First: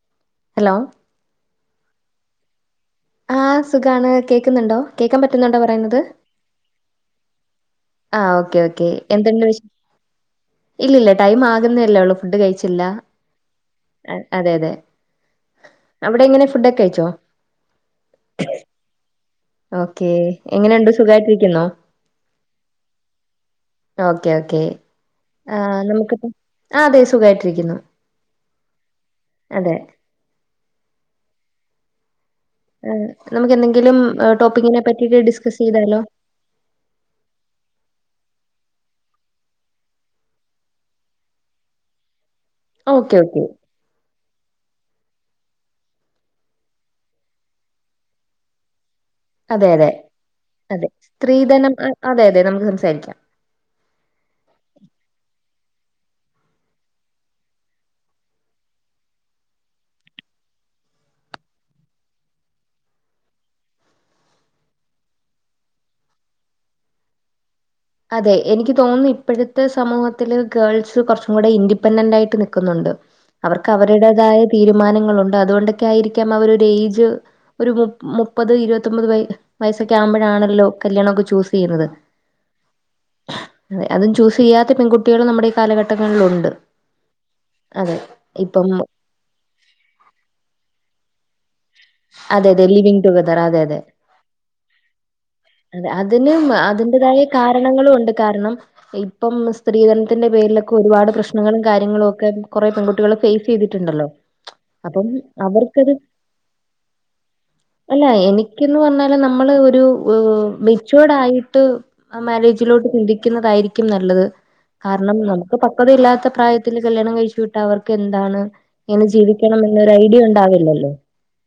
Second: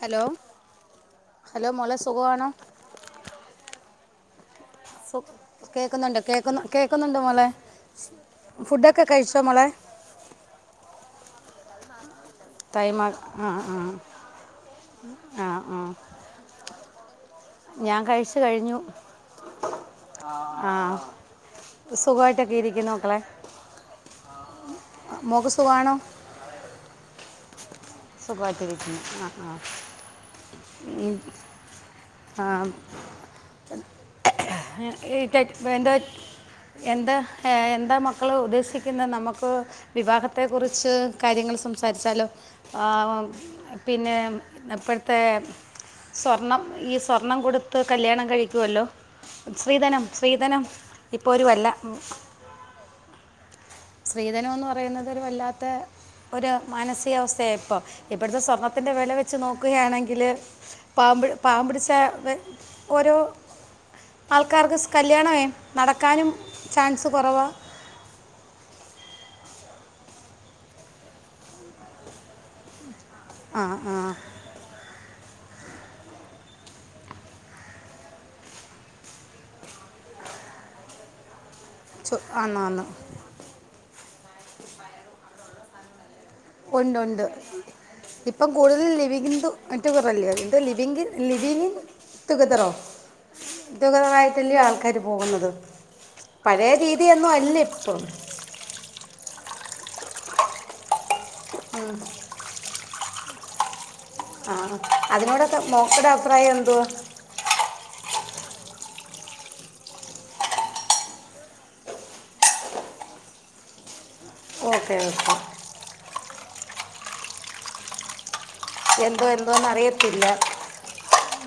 Hello hello hello മോളെ സുഖവാണോ ആഹ് സുഖാണ് കേൾക്കുന്നുണ്ടോ സു കേൾക്കാൻ പറ്റുന്നുണ്ടോ പറയുന്നത് കേൾക്കുന്നുണ്ട് കേൾക്കുന്നുണ്ട് മോളെ ആഹ് ഓക്കെ ഓക്കെ ഫുഡൊക്കെ കഴിച്ചോ എന്തുണ്ട് വിശേ മോളെ ഇല്ലില്ല ടൈം ആകുന്നല്ലേ ഉള്ളൂ ഫുഡ് കഴിച്ചില്ല തൈമ ആ ആ അതെതെ ആ ആ അവിടെ എങ്ങനെ ഫുഡൊക്കെ കഴിച്ചോ ഞാൻ കഴിച്ച് കഴിഞ്ഞു ഓക്കെ ആ എങ്ങനെയുണ്ട് സുഖായിട്ടിരിക്കുന്നോ സുഖമായിട്ടൊക്കെ ഇരിക്കുന്നു മക്കളെ ഓക്കെ ഓക്കേ മോൾക്ക് ആഹ് സുഖമാണോ നമുക്ക് ആഹ് അതെ സുഖയിട്ടിരിക്കുന്നു സുഖയിട്ട് ഇരിക്കുന്നു ആഹ് ആഹ് ഏഹ് നമുക്കെന്തെങ്കിലും ടോപ്പിക്കിനെ ഈ പറ്റിട്ട് ടെ- എന്താ ഡിസ്കസീതാലോ എന്താ എന്താ മക്കള് ഉദ്ദേശിക്കുന്നെ നമക്ക് വിവാഹത്തെ ക്കുറിച്ച് കാര്യങ്ങൾ സംസാരിച്ചാലൊ ഓക്കെ ആഹ് ഓക്കെ പിന്നെ ഇപ്പഴത്തെ സ്വർണം ഈ സ്വർണം കൊടുത്ത് കല്യാണം കഴിക്കുവല്ലോ അതെ അതെ സ്ത്രീധനം സ്ത്രീധനം അതെ ഇപ്പോരു വല്ല സ്ത്രീധനം അ അതെ അതെ നമുക്ക് സംസാരിക്കാം സ്ത്രീധനം എന്ന് പറയുന്നതൊരു വല്ലാത്ത ഒരു മാനസികാവസ്ഥയാ ഇപ്പം ഇപ്പഴത്തെ സ്വർണ്ണത്തിൻ്റെ വെല വെച്ച് നോക്കുയാണെങ്കില് പാവം പിട് പാവം പിടിച്ച വ ഓരോ ആൾക്കാർക്ക് സ് കല്യാണവേ നടക്കാനും ചാൻസ് കൊറവ അതെ എനിക്ക് തോന്നുന്നു ഇപ്പഴത്തെ സമൂഹത്തില് ഗേൾസ് കുറച്ചും കൂടെ ഇൻഡിപെൻഡന്റായിട്ട് നിക്കുന്നുണ്ട് ആ അവർക്ക് ആ അവരുടേതായ തീരുമാനങ്ങളുണ്ട് അതുകൊണ്ടൊക്കെയായിരിക്കാം അവരൊര് ഏജ് ഒരു മു മുപ്പത് ഇരുപത്തൊമ്പത് വ വയസ്സൊക്കെയാവുമ്പോഴാണല്ലോ കല്യാണൊക്കെ ചൂസിയ്യുന്നത് സൊ ആന്ന് ആന്ന് അതെ അതും ചൂസീയ്യാത്ത പെൺകുട്ടികളും നമ്മടെ ഈ കാലഘട്ടങ്ങളിലുണ്ട് ഒണ്ടൊണ്ട് ഇപ്പം കൂടുതൽ ലിവിങ് റ്റു റെല്ലെയോ എന്തോ ലിവിംഗ് ലിവിനിങ്‌ അതെ അതെ ടുഗെതറോ ലിവിങ് ടുഗദർ അതെ അതെ ടുഗെതറായിട്ടല്യോ ആൾക്കാര് പോകുന്നത് അതിന് പഴയ അതിന്റേതായ രീതിയൊന്നും അല്ല കാരണങ്ങളും ഇപ്പം ഉണ്ട് കാരണം ഇപ്പം സ്ത്രീധനത്തിന്റെ പേരിലൊക്കെ ഒരുപാട് പ്രശ്നങ്ങളും കാര്യങ്ങളും ഒക്കെ കുറെ പെൺകുട്ടികള് ഫേസീതിട്ടുണ്ടല്ലോ ആഹ് അതിനോടൊക്കെ മോക്കടെ അഭിപ്രായം എന്തുവാ അല്ല എനിക്കെന്ന് പറഞ്ഞാല് നമ്മള് ഒരു മെചുവേടായിട്ട് ആ മാര്യേജിലോട്ട് ചിന്തിക്കുന്നതായിരിക്കും നല്ലത് ഓക്കെ കാരണം ഓക്കെ നമുക്ക് പക്വതയില്ലാത്ത പ്രായത്തില് കല്യാണം കഴിച്ചു വിട്ടാ അവർക്കെന്താണ് ങ്ങനെ എന്തോ ജീവിക്കണം എന്നൊരു ഐഡിയ ഉണ്ടാവില്ലല്ലോ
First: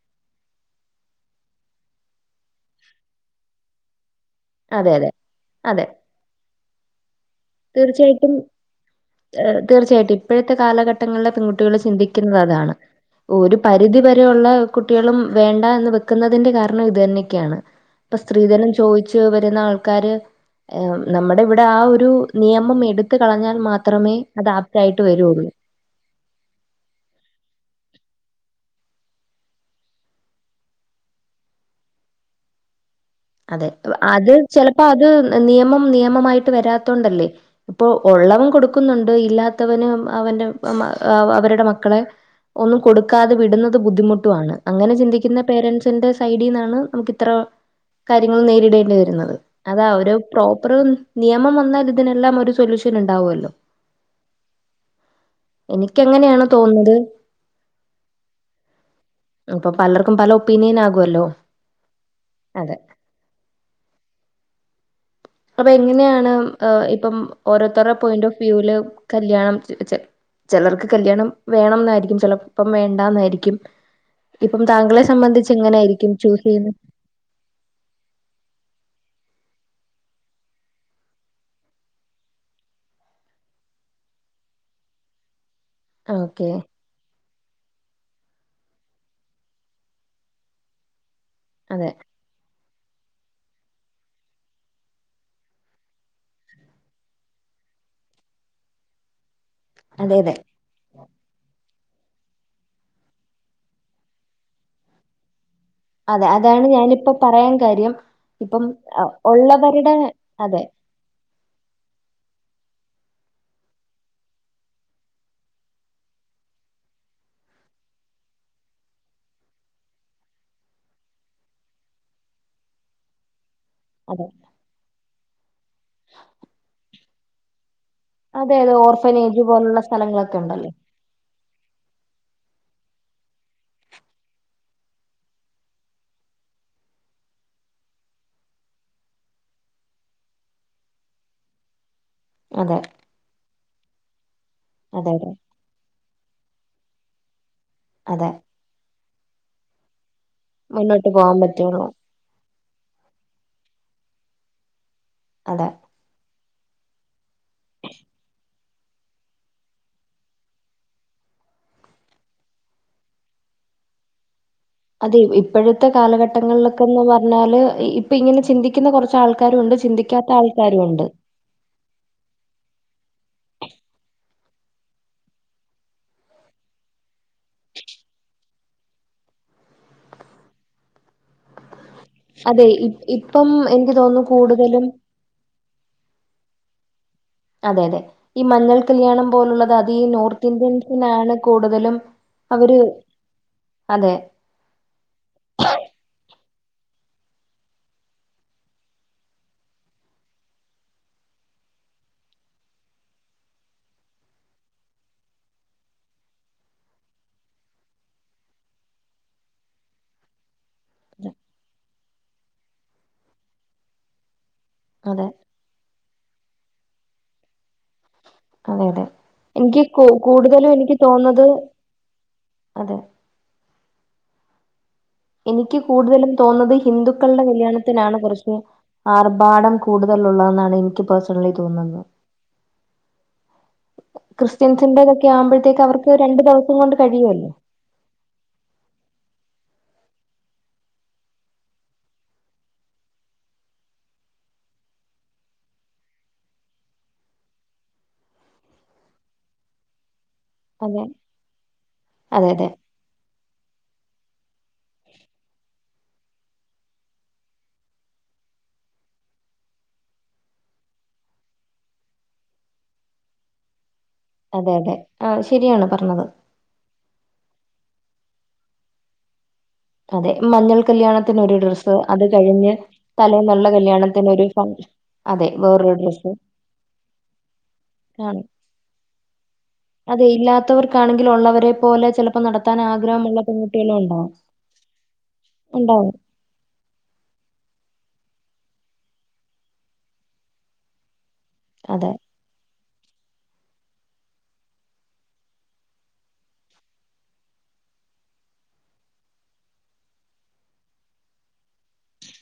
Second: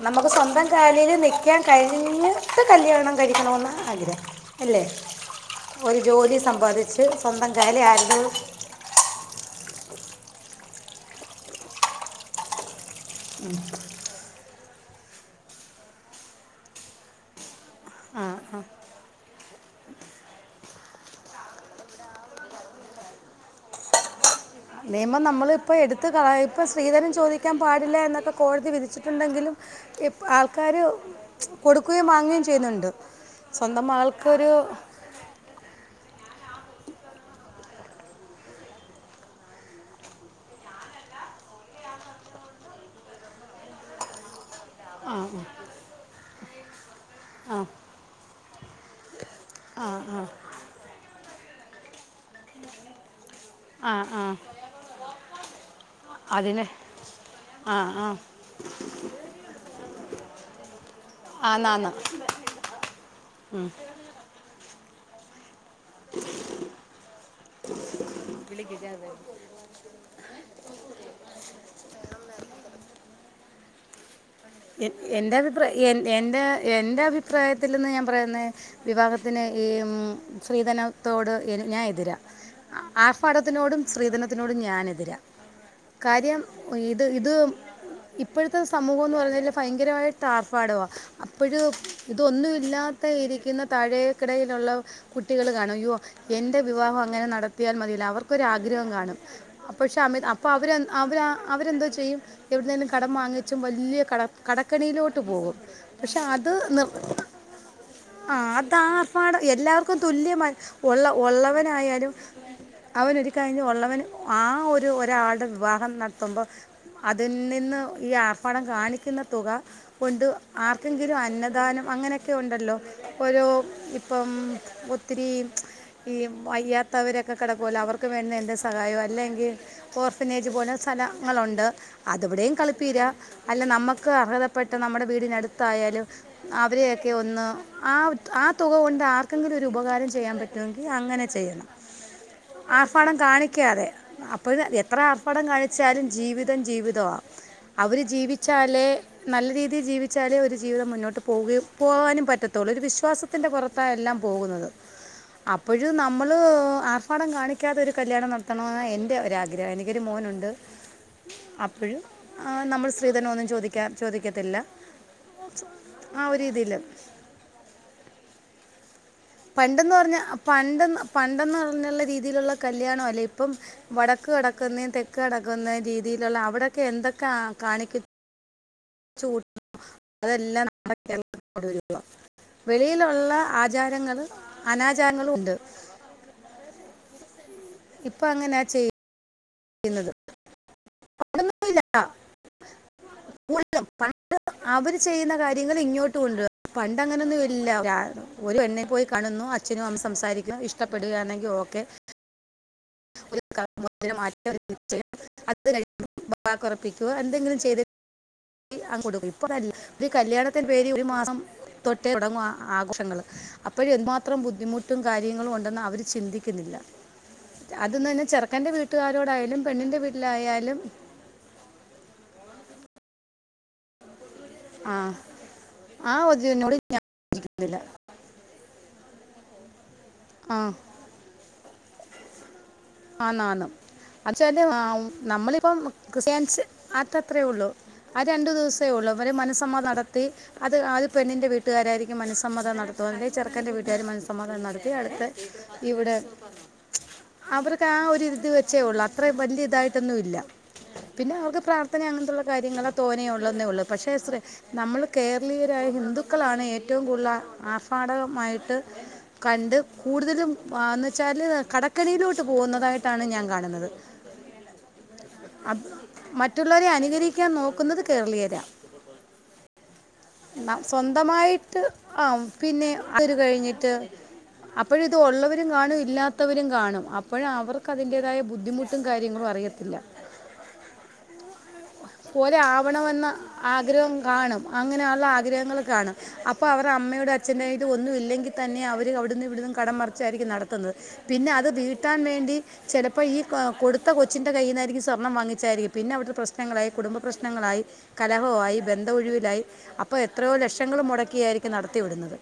നമക്ക് സ്വന്തം കാലില് നിക്കാൻ കഴിഞ്ഞിട്ട് കല്ല്യാണം കഴിക്കണോന്ന ആഗ്രഹം അല്ലേ അതെ അതെ അതെ ഒരു ജോലി സമ്പാദിച്ച് സ്വന്തം കാര്യ ആരുടെ തീർച്ചയായിട്ടും തീർച്ചയായിട്ടും ഇപ്പഴത്തെ കാലഘട്ടങ്ങളിലെ പെൺകുട്ടികള് ചിന്തിക്കുന്നതാണ് ഒരു പരിധി വരെ യുള്ള കുട്ടികളും വേണ്ട എന്ന് വെക്കുന്നതിന്റെ കാരണം ഇതെന്നെക്കെയാണ് ഇപ്പൊ സ്ത്രീധനം ചോയ്ച്ചു വരുന്ന ആൾക്കാര് ഏഹ് നമ്മടെ ഇവടെ ആ ഒരു നിയമം എടുത്ത് കളഞ്ഞാൽ മാത്രമേ അത് ആപ്റ്റായിട്ട് നിയമം വരുള്ളൂ. നമ്മള് ഇപ്പോ എടുത്ത് കളയ് ഇപ്പം സ്ത്രീധനം ചോദിക്കാൻ പാടില്ല എന്നൊക്കെ കോടതി വിധിച്ചിട്ടുണ്ടെങ്കിലും ഇപ്പ ഇ ആൾക്കാര് കൊടുക്കുകയും വാങ്ങുകയും ചെയ്യുന്നുണ്ട് അതെ സ്വന്തം അത് മകൾക്കൊരു ചെലപ്പോ അത് നിയമം നിയമ മായിട്ട് വരാത്തോണ്ടല്ലേ ഇപ്പൊ ഒള്ളവൻ കൊടുക്കുന്നുണ്ട് ഇല്ലാത്തവന് അവന്റെ മ അവരുടെ മക്കളെ ഒന്നും കൊടുക്കാതെ വിടുന്നത് ബുദ്ധിമുട്ടു ആണ് അങ്ങനെ ആ ചിന്തിക്കുന്ന പേരൻസിന്റെ സൈടീന്നാണ് നമുക്കിത്ര ആ കാര്യങ്ങൾ നേരിടേണ്ടി വരുന്നത് അതാ ഒരു ആ പ്രോപ്പർ നിയമം വന്നാൽ ഇതിനെല്ലാം ഒരു സൊല്യൂഷൻ ഇണ്ടാവോല്ലോ ആഹ് ആഹ് എനിക്കങ്ങനെയാണ് തോന്നുന്നത് ആഹ് ആഹ് അപ്പൊ പലർക്കും പല ഒപ്പീനിയനാകുവല്ലോ ആന്ന് ആന്ന് ഉം അപ്പ എങ്ങനെണ് ഇപ്പം ഓരോരുത്തരെ പോയിന്റ് ഓഫ് വ്യൂല് കല്യാണം ചെ ചെലർക്ക് കല്യാണം വേണം ന്നായിരിക്കും ചെലപ്പം വേണ്ടാന്നായിരിക്കും ഇപ്പം താങ്കളെ സംബന്ധിച്ച് എങ്ങനൊ ആയിരിക്കും ചൂസീയ്യ് ഭിപ്രായത്തില്ന്ന് ഞാൻ പറയ്ന്ന് വിവാഹത്തിന് ഈമ് സ്രീധനത്തോട് ഞാൻ എതിരാ ആഫാടത്തിനോടും സ്ത്രീധനത്തിനോടും ഞാന് എതിരാ ആഹ് കാര്യം ഓക്കെ. ഇത് ഇത് ഇപ്പോഴത്തെ സമൂഹംന്ന് പർഞ് നല്ല ഫയങ്കരായിട്ട് ആർഭാടവാ അപ്പോഴ് അതെ. ഇതൊന്നുമില്ലാത്ത ഇരിക്കിന്ന താഴേക്കിടയിലുള്ള കുട്ടികള് കാണും അയ്യോ എന്റെ വിവാഹം അങ്ങനെ നടത്തിയാൽ മതിയില്ലോ അവർക്കൊരു ആഗ്രഹം കാണും അപ്പ ക്ഷെ അതെ അമിത് അതെ. അപ്പ അവര് അവര് ആഹ് അവരന്തോ ചെയ്യും എവിട്ന്നേലും കടം വാങ്ങിച്ചും വല്യയ കട കടക്കണിയിലോട്ട് പോകും പക്ഷെ അതെ അത് അതാണ് നിർ ഞാനിപ്പോ പറയാൻ കാര്യം ആഹ് ഇപ്പം അഹ് അതാർഫാടം ഉള്ളവരുടെ എല്ലാർക്കും തുല്യമായി അതെ ഒള്ള ഒള്ളവനായാലും അവൻ ഒരു കഴിഞ്ഞ് ഒള്ളവന് ആഹ് ഒരു ഒരാളുടെ വിവാഹം നടത്തുമ്പം അതിൽ നിന്ന് ഈ ആർഫാടം കാണിക്കുന്ന തുക കൊണ്ട് ആർക്കെങ്കിലും അന്നദാനം അങ്ങനെക്കെ ഉണ്ടല്ലോ ഓരോ അതെ. ഇപ്പം ഒത്തിരി ഈ വയ്യാത്തവരോക്കെ കിടക്കല്ലോ അവർ ക്ക്‌ വേട്ന്ന എന്റെ അതെ അതെ സഹായോ അല്ല ഓർഫനേജ് എങ്കി പോലുള്ള സ്ഥലങ്ങളൊക്കെ ഓർഫിനേജ് ഉണ്ടല്ലോ. പോൽത്തെ സം സ്ഥല ങ്ങളുണ്ട് അത്വ്ടെയും കളിപ്പീര അല്ല നമ ക്കെ അർഹതപ്പെട്ട നമ്മുടെ വീടിനടുത്തായാലും അവരെയൊക്കെ ഒന്ന് ആഹ് ആഹ് തുക കൊണ്ട് ആർക്കെങ്കിലും ഒരു ഉപകാരം ചെയ്യാൻ പറ്റുമെങ്കിൽ അങ്ങനെ ചെയ്യണം അതെ ആർഫാടം കാണിക്കാതെ അപ്പഴ് എത്ര അതെ അതെ ആർഫാടം കാണി ചാലും ജീവിതം ജീവിതവാ അവര് അതെ ജീവിച്ചാലേ നല്ല രീതിയിൽ ജീവിച്ചാലേ ഒര് ജീവിതം മുന്നോട്ട് പോകാൻ പോകുകയും പറ്റുള്ളൂ. പോകാനും പറ്റ് റ്റൊത്തോള്ളു ഒര് വിശ്വാസത്തിന്റെ പുറത്താ എല്ലാം പോകുന്നത് അതെ. അപ്പോഴും ന നമ്മള് ആർഫാടം കാണിക്കാത്ത ഒരു കല്യാണം നടത്തണ്ന്നാ എന്റെ ഒരാഗ്രഹം എനിക്കൊരു മോനുണ്ട് അപ്പഴും നമ്മൾ സ്രീധന ഒന്നും ചോദിക്കാ ചോദിക്കത്തില്ല അതെ ഇപ്പോഴത്തെ ആ ഒരു ഇതിൽ കാലഘട്ടങ്ങളിലൊക്കന്ന് പർഞ്ഞാല് ഇപ്പ ഇങ്ങനെ ചിന്തി ക്ക്‌ന്ന കോർച്ച് ആൾക്കാരുണ്ട് ചിന്തിക്കാത്ത ആൾക്കാരുണ്ട് ണ്ടന്ന് പറഞ്ഞുള്ള രീതിയിലുള്ള കല്യാണം അല്ലെ ഇപ്പം വടക്ക് കിടക്കുന്നേ തെക്ക് കിടക്കുന്നേ രീതിയിലുള്ള അവിടെക്കെ എന്തൊക്കെ കാണിക് ചൂട് അതല്ലാ [unintelligible] [unintelligible] അതെ. ഇ വെളിയിലുള്ള ഇപ്പം എനിക്ക് തോന്നുന്നു ആചാരങ്ങള് കൂടുതലും അനാചാരങ്ങളും ഉണ്ട് അതെ അതെ ഇപ്പം ഈ അങ്ങനെ മഞ്ഞൾ കല്യാണം പോലുള്ളത് അത് ഈ ചെയ്യുന്നത് നോർത്ത് ഇന്ത്യൻ സിനാണ് പണ്ടൊന്നുമില്ല കൂടുതലും അവര് [unintelligible] അതെ, പണ്ട് അവര് ചെയ്യുന്ന കാര്യങ്ങള് ഇങ്ങോട്ട് കൊണ്ട് വ പണ്ട് അങ്ങനെന്നുല്ല ഒരു പെണ്ണ് പോയി കാണുന്നു അച്ഛനും അമ്മയും സംസാരിക്കുന്നു ഇഷ്ടപ്പെടുകയാണെങ്കി ഓക്കെ [unintelligible] വാക്ക്‌ ഉറപ്പിക്കുക എന്തെങ്കിലും ചെയ്ത് [unintelligible] ഒരു കല്യാണത്തിന്റെ പേര് ഒരു മാസം തൊട്ടേ തുടങ്ങ ആഘോഷങ്ങൾ അപ്പോഴും എതുമാത്രം ബുദ്ധിമുട്ട് ട്ടും അതെ, കാര്യങ്ങളും ഉണ്ടെന്ന് അവർ ചിന്തിക്കുന്നില്ല അത് ന്ന് റഞ്ഞ ചെറുക്കൻന്റെ വീ അതെ, അതെ. എനിക്ക് കൂ കൂടുതലും എനിക്ക് തോന്നത് അതെ ആഹ് എനിക്ക് കൂടുതലും തോന്നത് ഹിന്ദുക്കളുടെ യോജിക്കുന്നില്ല കല്യാണത്തിനാണ് കുറച്ച് ആർഭാടം ആ കൂടുതലള്ളതന്നാണ് എനിക്ക് പേഴ്സണലി തോന്നുന്നത് ആന്ന് ആന്ന് അച്ചല്ല് ക്രിസ്ത്യൻസിന്റേതൊക്കെ നമ്മളിപ്പം ആവുമ്പഴത്തേക്ക് അവർക്ക് ക്രിസ്ത്യൻസ് ദിവസം കൊണ്ട് ആറ്റ അത്രേ കഴിയുവല്ലോ. ഉള്ളു ആഹ് രണ്ടു ദിവസേ ഉള്ളൂ അവര് മനസ്സമ്മത നടത്തി അത് ആത് പെണ്ണി ൻ്റെ വീട്ടുകാരായിരിക്കും മനസമ്മതം നടത്തുക ചെറുക്കൻന്റെ വീട്ടുകാർ മനസ്സമ്മതം നടത്തി അടുത്തെ ഇവിടെ അവർ ആരിത് വെച്ചേ ഉള്ളൂ അത്ര വലിയ ഇതായിട്ടൊന്നുല്ല അതെ പിന്ന അവർക്ക് പ്രാർത്ഥന അങ്ങനത്തയുള്ള അതെ അതെ കാര്യങ്ങളാ തോനേ ഉള്ളന്നേ ഉള്ളൂ പക്ഷെ നമ്മൾ കേരളീയരായ ഹിന്ദുക്കളാണ് ഏറ്റവും കൂടുതൽ ആർഫാടകമായിട്ട് കണ്ട് കൂടുതലും ആന്ന് വെച്ചാല് കടക്കനയിലോട്ട് ത്ത് പോകുന്നതായിട്ടാണ് ഞാൻ കാണുന്നത് അതെ അതെ അയ് അത് ശരിയാണ് പറഞ്ഞത് മറ്റുള്ളവരെ അനുകരിക്കാൻ നോക്കുന്നത് കേരളീയരാ അതെ ന്ന മഞ്ഞൾ കല്യാണത്തിന് ഒരു സ്വന്തമായിട്ട് ഡ്രസ്സ് അത് ആഹ് കഴിഞ്ഞ് പിന്നെ ഒര് തലേന്നുള്ള കഴിഞ്ഞിട്ട് കല്യാണത്തിന് ഒരു ഫ അപ്പോഴ ഇത് അതെ ഉള്ളവരും വേറൊരു കാണും ഡ്രസ്സ് ഇല്ലാത്തവരും കാണും അപ്പോഴ അവർക്ക് അതിന്റേതായ കാണും ബുദ്ധിമുട്ടും കാര്യങ്ങളും അറിയത്തില്ല അതെ ഇല്ലാത്തവർക്കാണെങ്കിൽ ഉള്ളവരെ പോലെ ചിലപ്പോ പോലെ നടത്താൻ ആവണമെന്ന് ആഗ്രഹമുള്ള പെൺകുട്ടികളും ആഗ്രഹം ഉണ്ടാവും കാണും അങ്ങനെയുള്ള ആഗ്രഹങ്ങൾ ഉണ്ടാവും കാണും. അപ് അപ്പോ അവർ അമ്മയോട് അച്ഛന്റെയിൽ ഒന്നുമില്ലെങ്കിൽ തന്നെ അവർ അവിടുന്നും ഇവിടുന്നും കടം മറിച്ചായിരിക്കും നടത്തുന്നത്. പിന്നെ അത് അതെ വീട്ടാൻ വേണ്ടി ചെലപ്പോ ഈ കൊടുത്ത കൊച്ചിൻ്റെ കയ്യിൽ നിന്നായിരിക്കും സ്വർണം വാങ്ങിച്ചായിരിക്കും പിന്നെ അവിടുത്തെ പ്രശ്നങ്ങളായി കുടുംബ പ്രശ്നങ്ങളായി കലഹമായി ബന്ധ ഒഴിവിലായി. അപ്പൊ എത്രയോ ലക്ഷങ്ങള് മുടക്കിയായിരിക്കും നടത്തിവിടുന്നത്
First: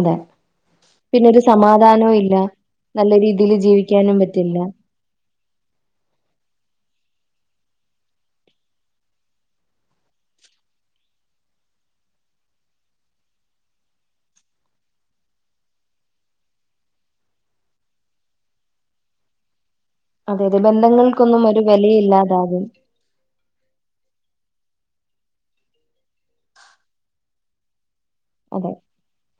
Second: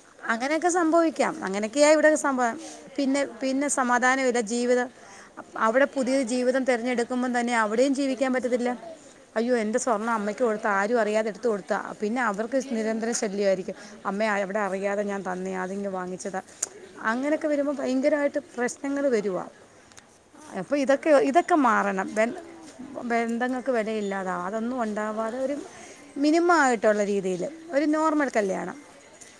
അതെ അങ്ങനെയൊക്കെ പിന്നെ സംഭവിക്കാം ഒരു അങ്ങനൊക്കെയ ഇവിടെ സമാധാനവും ഇല്ല സംഭവം നല്ല പിന്നെ രീതിയിൽ പിന്നെ ജീവിക്കാനും സമാധാനംമില്ല പറ്റില്ല ജീവിത അവിടെ പുതിയ ജീവിതം തെരഞ്ഞെടുക്കുമ്പം തന്നെ അവിടെയും ജീവിക്കാൻ പറ്റത്തില്ല. അയ്യോ എൻ്റെ സ്വർണ്ണം അമ്മയ്ക്ക് കൊടുത്ത ആരും അറിയാതെടുത്ത് കൊത്ത പിന്നെ അവർക്ക് നിരന്തര ശല്യയിരിക്കും. അമ്മയ എവിടെ അറിയാതെ ഞാൻ തന്നയാ അതിങ്ങ് വാങ്ങിച്ച് താ അങ്ങനെയൊക്കെ വരുമ്പോ ഭയങ്കരയിട്ട്. ത് പ്രശ്നങ്ങൾ വരുവാ അതെ അതെ അപ്പ ഇതൊക്കെ ബന്ധങ്ങൾക്കൊന്നും ഇതൊക്കെ ഒരു മാറണം ബന്ധ വിലയില്ലാതാകും ബന്ധങ്ങൾക്ക് വെലയില്ലാതെ അതൊന്നും ഉണ്ടാവാതെ ഒരു മിനിമം ആയിട്ടുള്ള രീതിയിൽ ഒരു നോർമൽ അതെ കല്യാണം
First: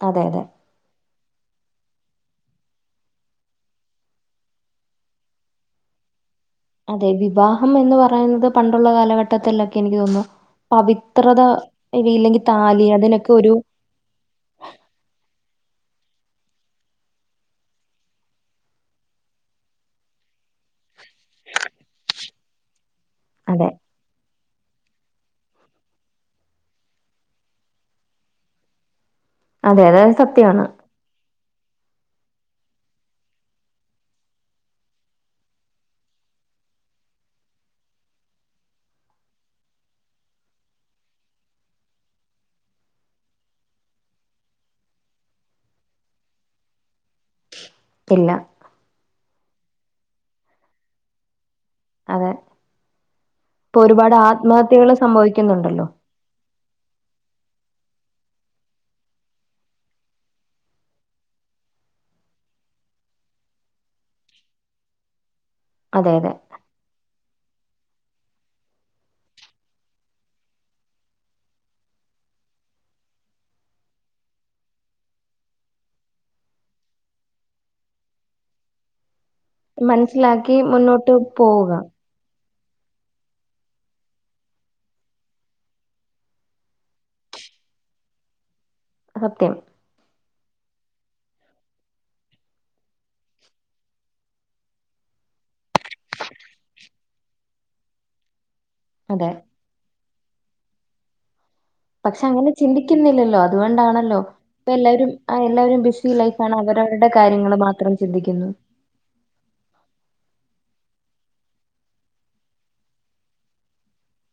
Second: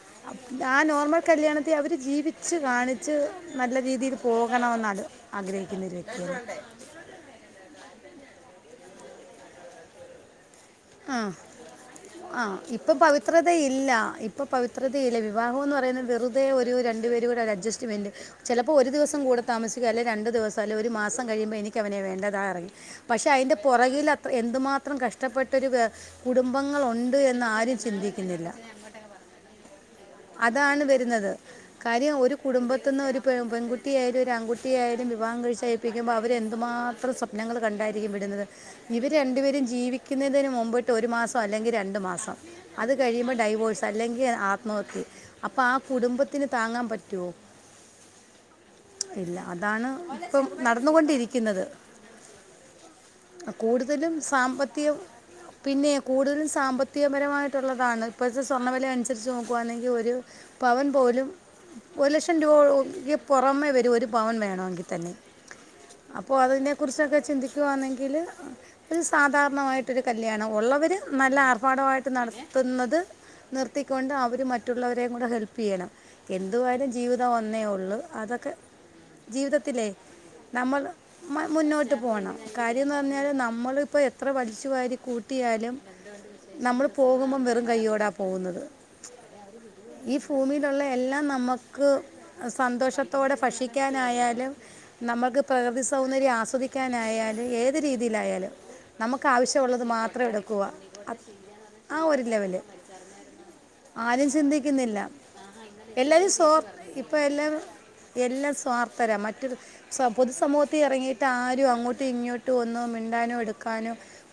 അതെ അതെ ആ നോർമൽ കല്യാണത്തെ അവര് ജീവിച്ച് കാണിച്ച് നല്ല രീതിയിൽ പോകണെന്നാണ് ആഗ്രഹിക്കുന്ന ഒരു വ്യക്തിയാണ് [inaudible] അതെ വിവാഹം എന്ന് പറയുന്നത് പണ്ടുള്ള കാലഘട്ടത്തില്ലൊക്കെ എനിക്ക് തോന്നുന്നു. ആ പവിത്രത ഇവയില്ലെങ്കിൽ താലി അതിനൊക്കെ ഒരു ഇല്ല ഇപ്പോ പവിത്രതയില്ല വിവാഹംന്ന് പറയുന്നത് വെറുതെ ഒരു രണ്ടു പേര് കൂടെ ഒരു അഡ്ജി സ്റ്റ്മെന്റ്. ചെലപ്പോ ഒരു ദിവസം കൂടെ താമസിക്കു അല്ലെ രണ്ട് ദിവസ അല്ലെ ഒരു മാസം കഴിയുമ്പോ എനിക്കവനെ വേണ്ടതായി ഇറങ്ങി പക്ഷെ അയിന്റെ അതെ പോറകിൽ അത്ര എന്തുമാത്രം കഷ്ടപ്പെട്ട് മറ്റൊരു കുടുംബങ്ങൾ ഉണ്ട് എന്ന് ആരും ചിന്തിക്കുന്നില്ല. അതെ അതെ സത്യമാണ് അതാണ് വരുന്നത് കാര്യം ഒരു കുടുംബത്തിന്ന് ഒരു പെൺകുട്ടി ആയാലും ഒരു ആൺകുട്ടിയ ആയാലും വിവാഹം കഴിച്ച പ്പിക്കുമ്പോ അവരെന്തുമാത്രം സ്വപ്നങ്ങൾ കണ്ടായിരിക്കും വിടുന്നത്. ഇവര് രണ്ടു പേരും ജീവിക്കുന്നതിന് മുമ്പോട്ട് ഒരു മാസം അല്ലെങ്കി രണ്ടു മാസം. അത് കഴിയുമ്പോ ഡൈവോഴ്സ് അല്ലെങ്കിൽ ആത്മ - നോക്കെ അപ്പൊ ആഹ് കുടുംബത്തിന് താങ്ങാൻ പറ്റുവോ? ഇല്ല ഇല്ല അതാണ് ഇപ്പം നടന്നുകൊണ്ടിരിക്കുന്നത്. അതെ ഇപ്പൊ കൂടുതലും ഒരുപാട് ആത്മഹത്യകൾ സാമ്പത്തികം സംഭവിക്കുന്നുണ്ടല്ലോ പിന്നെ കൂടുതലും സാമ്പത്തികപരമായിട്ടുള്ളതാണ് ഇപ്പോഴത്തെ സ്വർണവിലയ അനുസരിച്ച് നോക് കുവാണെങ്കിൽ ഒരു പവൻ പോലും. ഒരു ലക്ഷം രൂപക്ക് പുറമെ വരും ഒരു പവന് വേണമെങ്കിൽ തന്നെ അതെ അതെ അപ്പൊ അതിനെ കുറിച്ചൊക്കെ ചിന്തിക്കുവാണെങ്കില്. അ സാധാരണമായിട്ടരു കല്യാണം ഉള്ളവര് നല്ല ആർഭാടമായിട്ട് നടത്തുന്നത്. നിർത്തിക്കൊണ്ട് അവര്. ഇത് മറ്റുള്ളവരേും കൂടെ ഹെല്പ്പ് ചെയ്യണം എന്തുവാലും ജീവിതം ഒന്നേ ഉള്ളൂ അതൊക്കെ ജീവിതത്തിലെ മനസ്സിലാക്കി നമ്മൾ മുന്നോട്ട് മ പോവുക മുന്നോട്ട് പോണം കാര്യംന്ന് പറഞ്ഞാല് നമ്മള ഇപ്പോ എത്ര വലിച്ചു വാരി കൂട്ടിയാലും. നമ്മൾ പോകുമ്പം വെറും കൈ്യോടാ പോകുന്നത്. സത്യം ഈ ഭൂമിയിലുള്ള എല്ലാം നമക്ക് സന്തോഷത്തോടെ ഭക്ഷിക്കാനായാലും നമ്മക്ക് പ്രകൃതി സൗന്ദര്യം ആസ്വദിക്കാനായാലും ഏത് രീതിയിലായാലും നമക്ക് അതെ ആവിശ്യമുള്ളത് മാത്രം എടുക്കുക ആ പക്ഷെ ഒരു അങ്ങനെ ലെവല് ചിന്തിക്കുന്നില്ലല്ലോ അ അതുകൊണ്ടാണല്ലോ ആരും ഇപ്പ ചിന്തിക്കുന്നില്ല എല്ലാരും അ എല്ലാരും ബിസി ലൈഫാണ് അവരവരുടെ കാര്യങ്ങള് മാത്രം ചിന്തിക്കുന്നു എല്ലാ സ്വാർത്ഥരാ മറ്റൊരു സ പൊതുസമൂത്തിൽ ഇറങ്ങീട്ട് ആരുഅങ്ങോട്ടും ഇങ്ങോട്ട് ഒന്ന് മിണ്ടാനോ എടുക്കാനോ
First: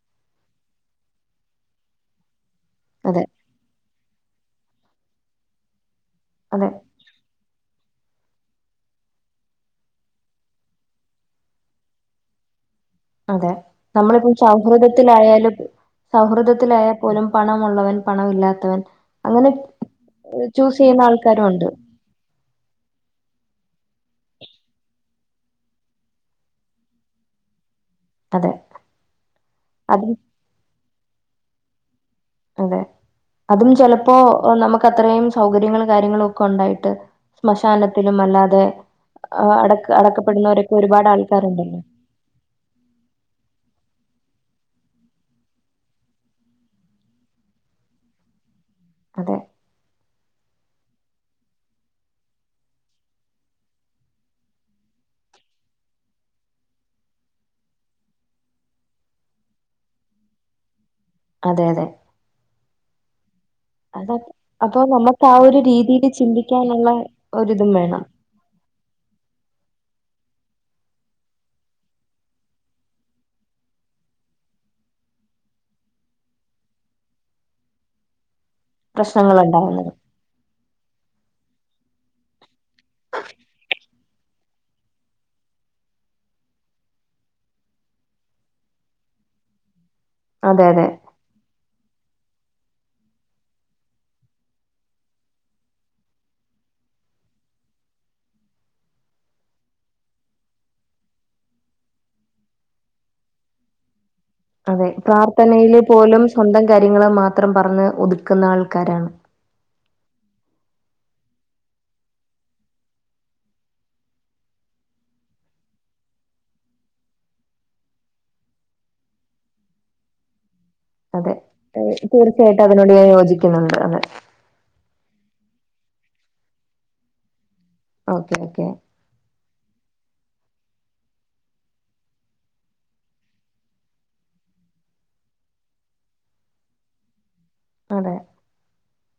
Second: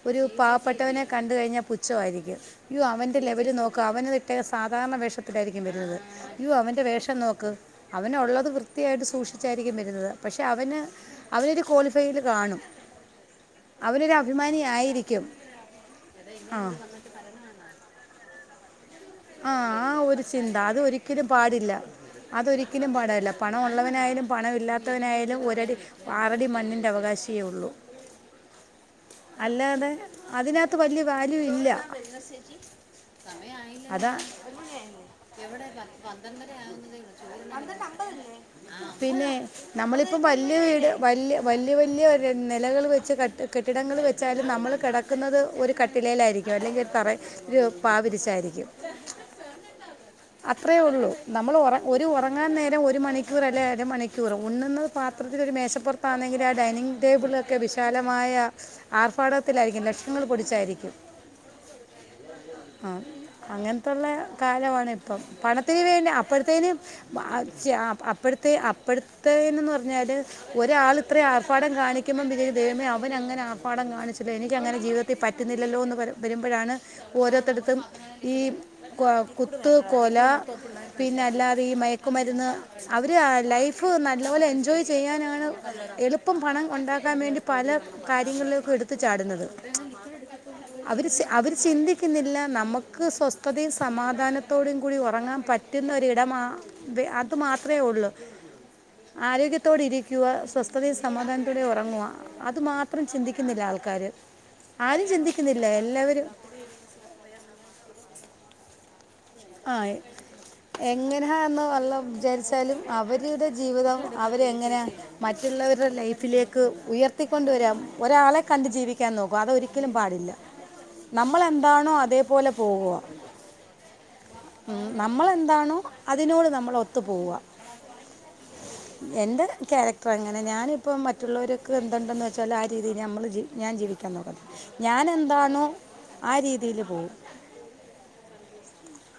ഒരു പാവപ്പെട്ടവനെ കണ്ട് കഴിഞ്ഞാ പുച്ഛമായിരിക്കും യോ അവൻ്റെ അതെ ലെവല് നോക്ക്‌ അവന് തെ സാധാരണ വേഷത്തിലായിരിക്കും വരുന്നത് യ്യോ അതെ അവന്റെ വേഷ പ്പ് നോക്ക് അവന് ഒള്ളത് വൃത്തിയായിട്ട് സൂക്ഷിച്ചായിരിക്കും വരുന്നത് പക്ഷെ അവന് അവരരു ക്വാളിഫൈയില് കാണും അതെ അവനൊരു നമ്മളിപ്പം അഭിമാനി ആയിരിക്കും സൗഹൃദത്തിലായാലും ആ സൗഹൃദത്തിലായാ പോലും പണമഉുള്ളവൻ പണം ഇല്ലാത്തവൻ ആ ആ ഒരു ചിന്ത അത് ഒരിക്കലും ആൾക്കാരും ഉണ്ട് പാടില്ല അതൊരിക്കലും പാടഅല്ല പണ ഒ ള്ളവനായാലും പണമില്ലാത്തവനായാലും ഒരടി ആറടി മണ്ണിന്റെഅവകാശിയെള്ളൂ അതെ അല്ലാതെ അതും അതിനകത്ത് വല്യ കാര്യല്ല്യ അതെ അതും ചിലപ്പോ പ്പൊ നമ്മകത്രയും സൗകര്യങ്ങളു കാര്യങ്ങളും ഒക്കെ ഉണ്ടായിട്ട് ശ്മശാനത്തിലും അല്ലാതെ പിന്നെ അട നമ്മളിപ്പം വല്യ അടക്കപ്പെടുന്നവരൊക്കെ വീട് ഒരുപാട് വല്യ വല്യ ആൾക്കാരുണ്ടല്ലോ വല്യ ല്യര് നെലകൾ വെച്ച് ക കെട്ടിടങ്ങൾ വെച്ചാലും നമ്മള് കെടക്കുന്നത് ഒരു കട്ടിലെലായിരിക്കും അല്ലെങ്കിൽ ഒരു തറ ര് പാവിരിച്ചായിരിക്കും അതെ അ [unintelligible] അത്രേഉള്ളൂ നമ്മൾ ഒറ ഒരു ഒ റങ്ങാൻ നേരം ഒരു മണിക്കൂർ അല്ലേ അരമണിക്കൂർ ഉണ്ന്ന് പാത്രത്തിലൊരു മേശപ്പുറത്താണെങ്കില് ആ ഡൈനിങ് ടേബിളൊക്കെ വിശാലമായ ആർഭാടത്തിലായിരിക്കും ലക്ഷങ്ങൾ പൊടിച്ചായിരിക്കും അതെ അതെ ആ അങ്ങന് ത്തുള്ള അത അപ്പൊ കാലമാണ് ഇപ്പം നമുക്ക് ആ ഒരു പണത്തിന് രീതിയിൽ വേണ്ടി അപ്പോഴത്തേനും ചിന്തിക്കാനുള്ള വ അ ഒരിതും ശെ വേണം അ പ്ടത്തെ അപ്ട്ത്തെല് ന്ന് പറഞ്ഞാല് ഒരാൾ ഇത്ര ആർഭാടം കാണിക്കുമ്പോ പിന്ന ദൈവമേ അവൻ അങ്ങന ആർഭാടം കാണിച്ചില്ലോ എനിക്കങ്ങനെ ജീവിതത്തി ത്തി പറ്റുന്നില്ലല്ലോ എന്ന് വരുമ്പോഴാണ് ഓരോത്തട്തും ഈ.. കൊ പ്രശ്നങ്ങൾ കുത്ത് ഉണ്ടാവുന്നത് കൊല പിന്നെ അല്ലാതെ ഈ മയക്കുമരുന്ന് അവര് ആ ലൈഫ് നല്ലഓലെ എൻജോയ് ചെയ്യാനാണ് എളുപ്പം പണം ഉണ്ടാക്കാൻ വേണ്ടി പല കാര്യങ്ങൾലൊക്കെ എടുത്തു ചാടുന്നത് അതെ അതെ അവര് സെ അവര് ചിന്തിക്കുന്നില്ല നമ്മ ക്ക് സ്വസ്ഥതയും സമാധാനത്തോടും കൂടി ഉറങ്ങാൻ പറ്റുന്ന ഒരിടമാ വെ അത് മാത്രെ ഉള്ളു. ആരോഗ്യത്തോടെരിക്കുക സ്വസ്ഥതയും സമാധാനത്തൂടെ ഒ റങ്ങുക. അത് മാത്രം ചിന്തിക്കുന്നില്ല ആൾക്കാര്. അതെ പ്രാർത്ഥനയില് പോലും സ്വന്തം കാര്യങ്ങള് മാത്രം പറഞ്ഞ് ഒതുക്കുന്ന ആൾക്കാരാണ്. ആഹ് ഇ. എങ്ങനാന്ന് അള്ളവിചാരിച്ചാലും അവര്ടെ ജീവിതം അവരെ എങ്ങനെയ. മറ്റുള്ളവര്ടെ ലൈഫിലേക്ക് ഉയർത്തിക്കൊണ്ടവരാം ഒരാളെ കണ്ട് ജീവിക്കാൻ നോക്കും അതൊരിക്കലും പാടില്ല. [inaudible] അതെ നമ്മളെന്താണോ ത് അതേപോലെ തീർച്ചയായിട്ടും അതിനോട് ഞാൻ യോജിക്കുന്നുണ്ട് അതെ. ഉം നമ്മളെന്താണോ അതിനോട് നമ്മളൊത്തു പോവ ഓക്കെ ഓക്കേ. എൻ്റെ ക്യാരക്ടർ അങ്ങനെ ഞാനിപ്പോം മറ്റുള്ളവര്ക്ക് എന്തുണ്ടെന്ന് വെച്ചാല് ആരീതി നമ്മള് ജി ഞാൻ ജീവി കെന്നോട് ഞാനെന്താണോ ആ രീതീല് പോവും. അതെ.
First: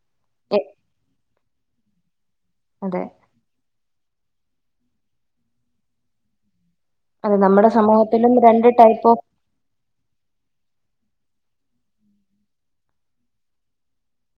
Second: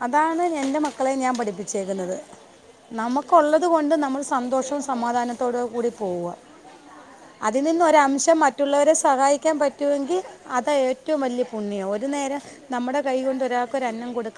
അതാണ് എന്റെ മക്കളെ ഞാ പഠിപ്പിച്ചേക്ക്ന്നത് അതെ നമ്മു കൊള്ളത് കൊണ്ട് നമ്മൾ സന്തോഷവും സമാധാനത്തോട് കൂടി പോവ്വ. അതെ നമ്മുടെ സമൂഹത്തിലും അതിനിന്നൊരംശം രണ്ട് മറ്റുള്ളവരെ ടൈപ്പ് ഓഫ് സഹായി ക്ക്യാൻ പറ്റുവെങ്കി അതാ ഏറ്റവും വല്ല്യ പുണ്യാ ഒരു നേരം നമ്മുടെ കൈകൊണ്ട് ഒരാക്കൊരന്നം കൊടുക്ക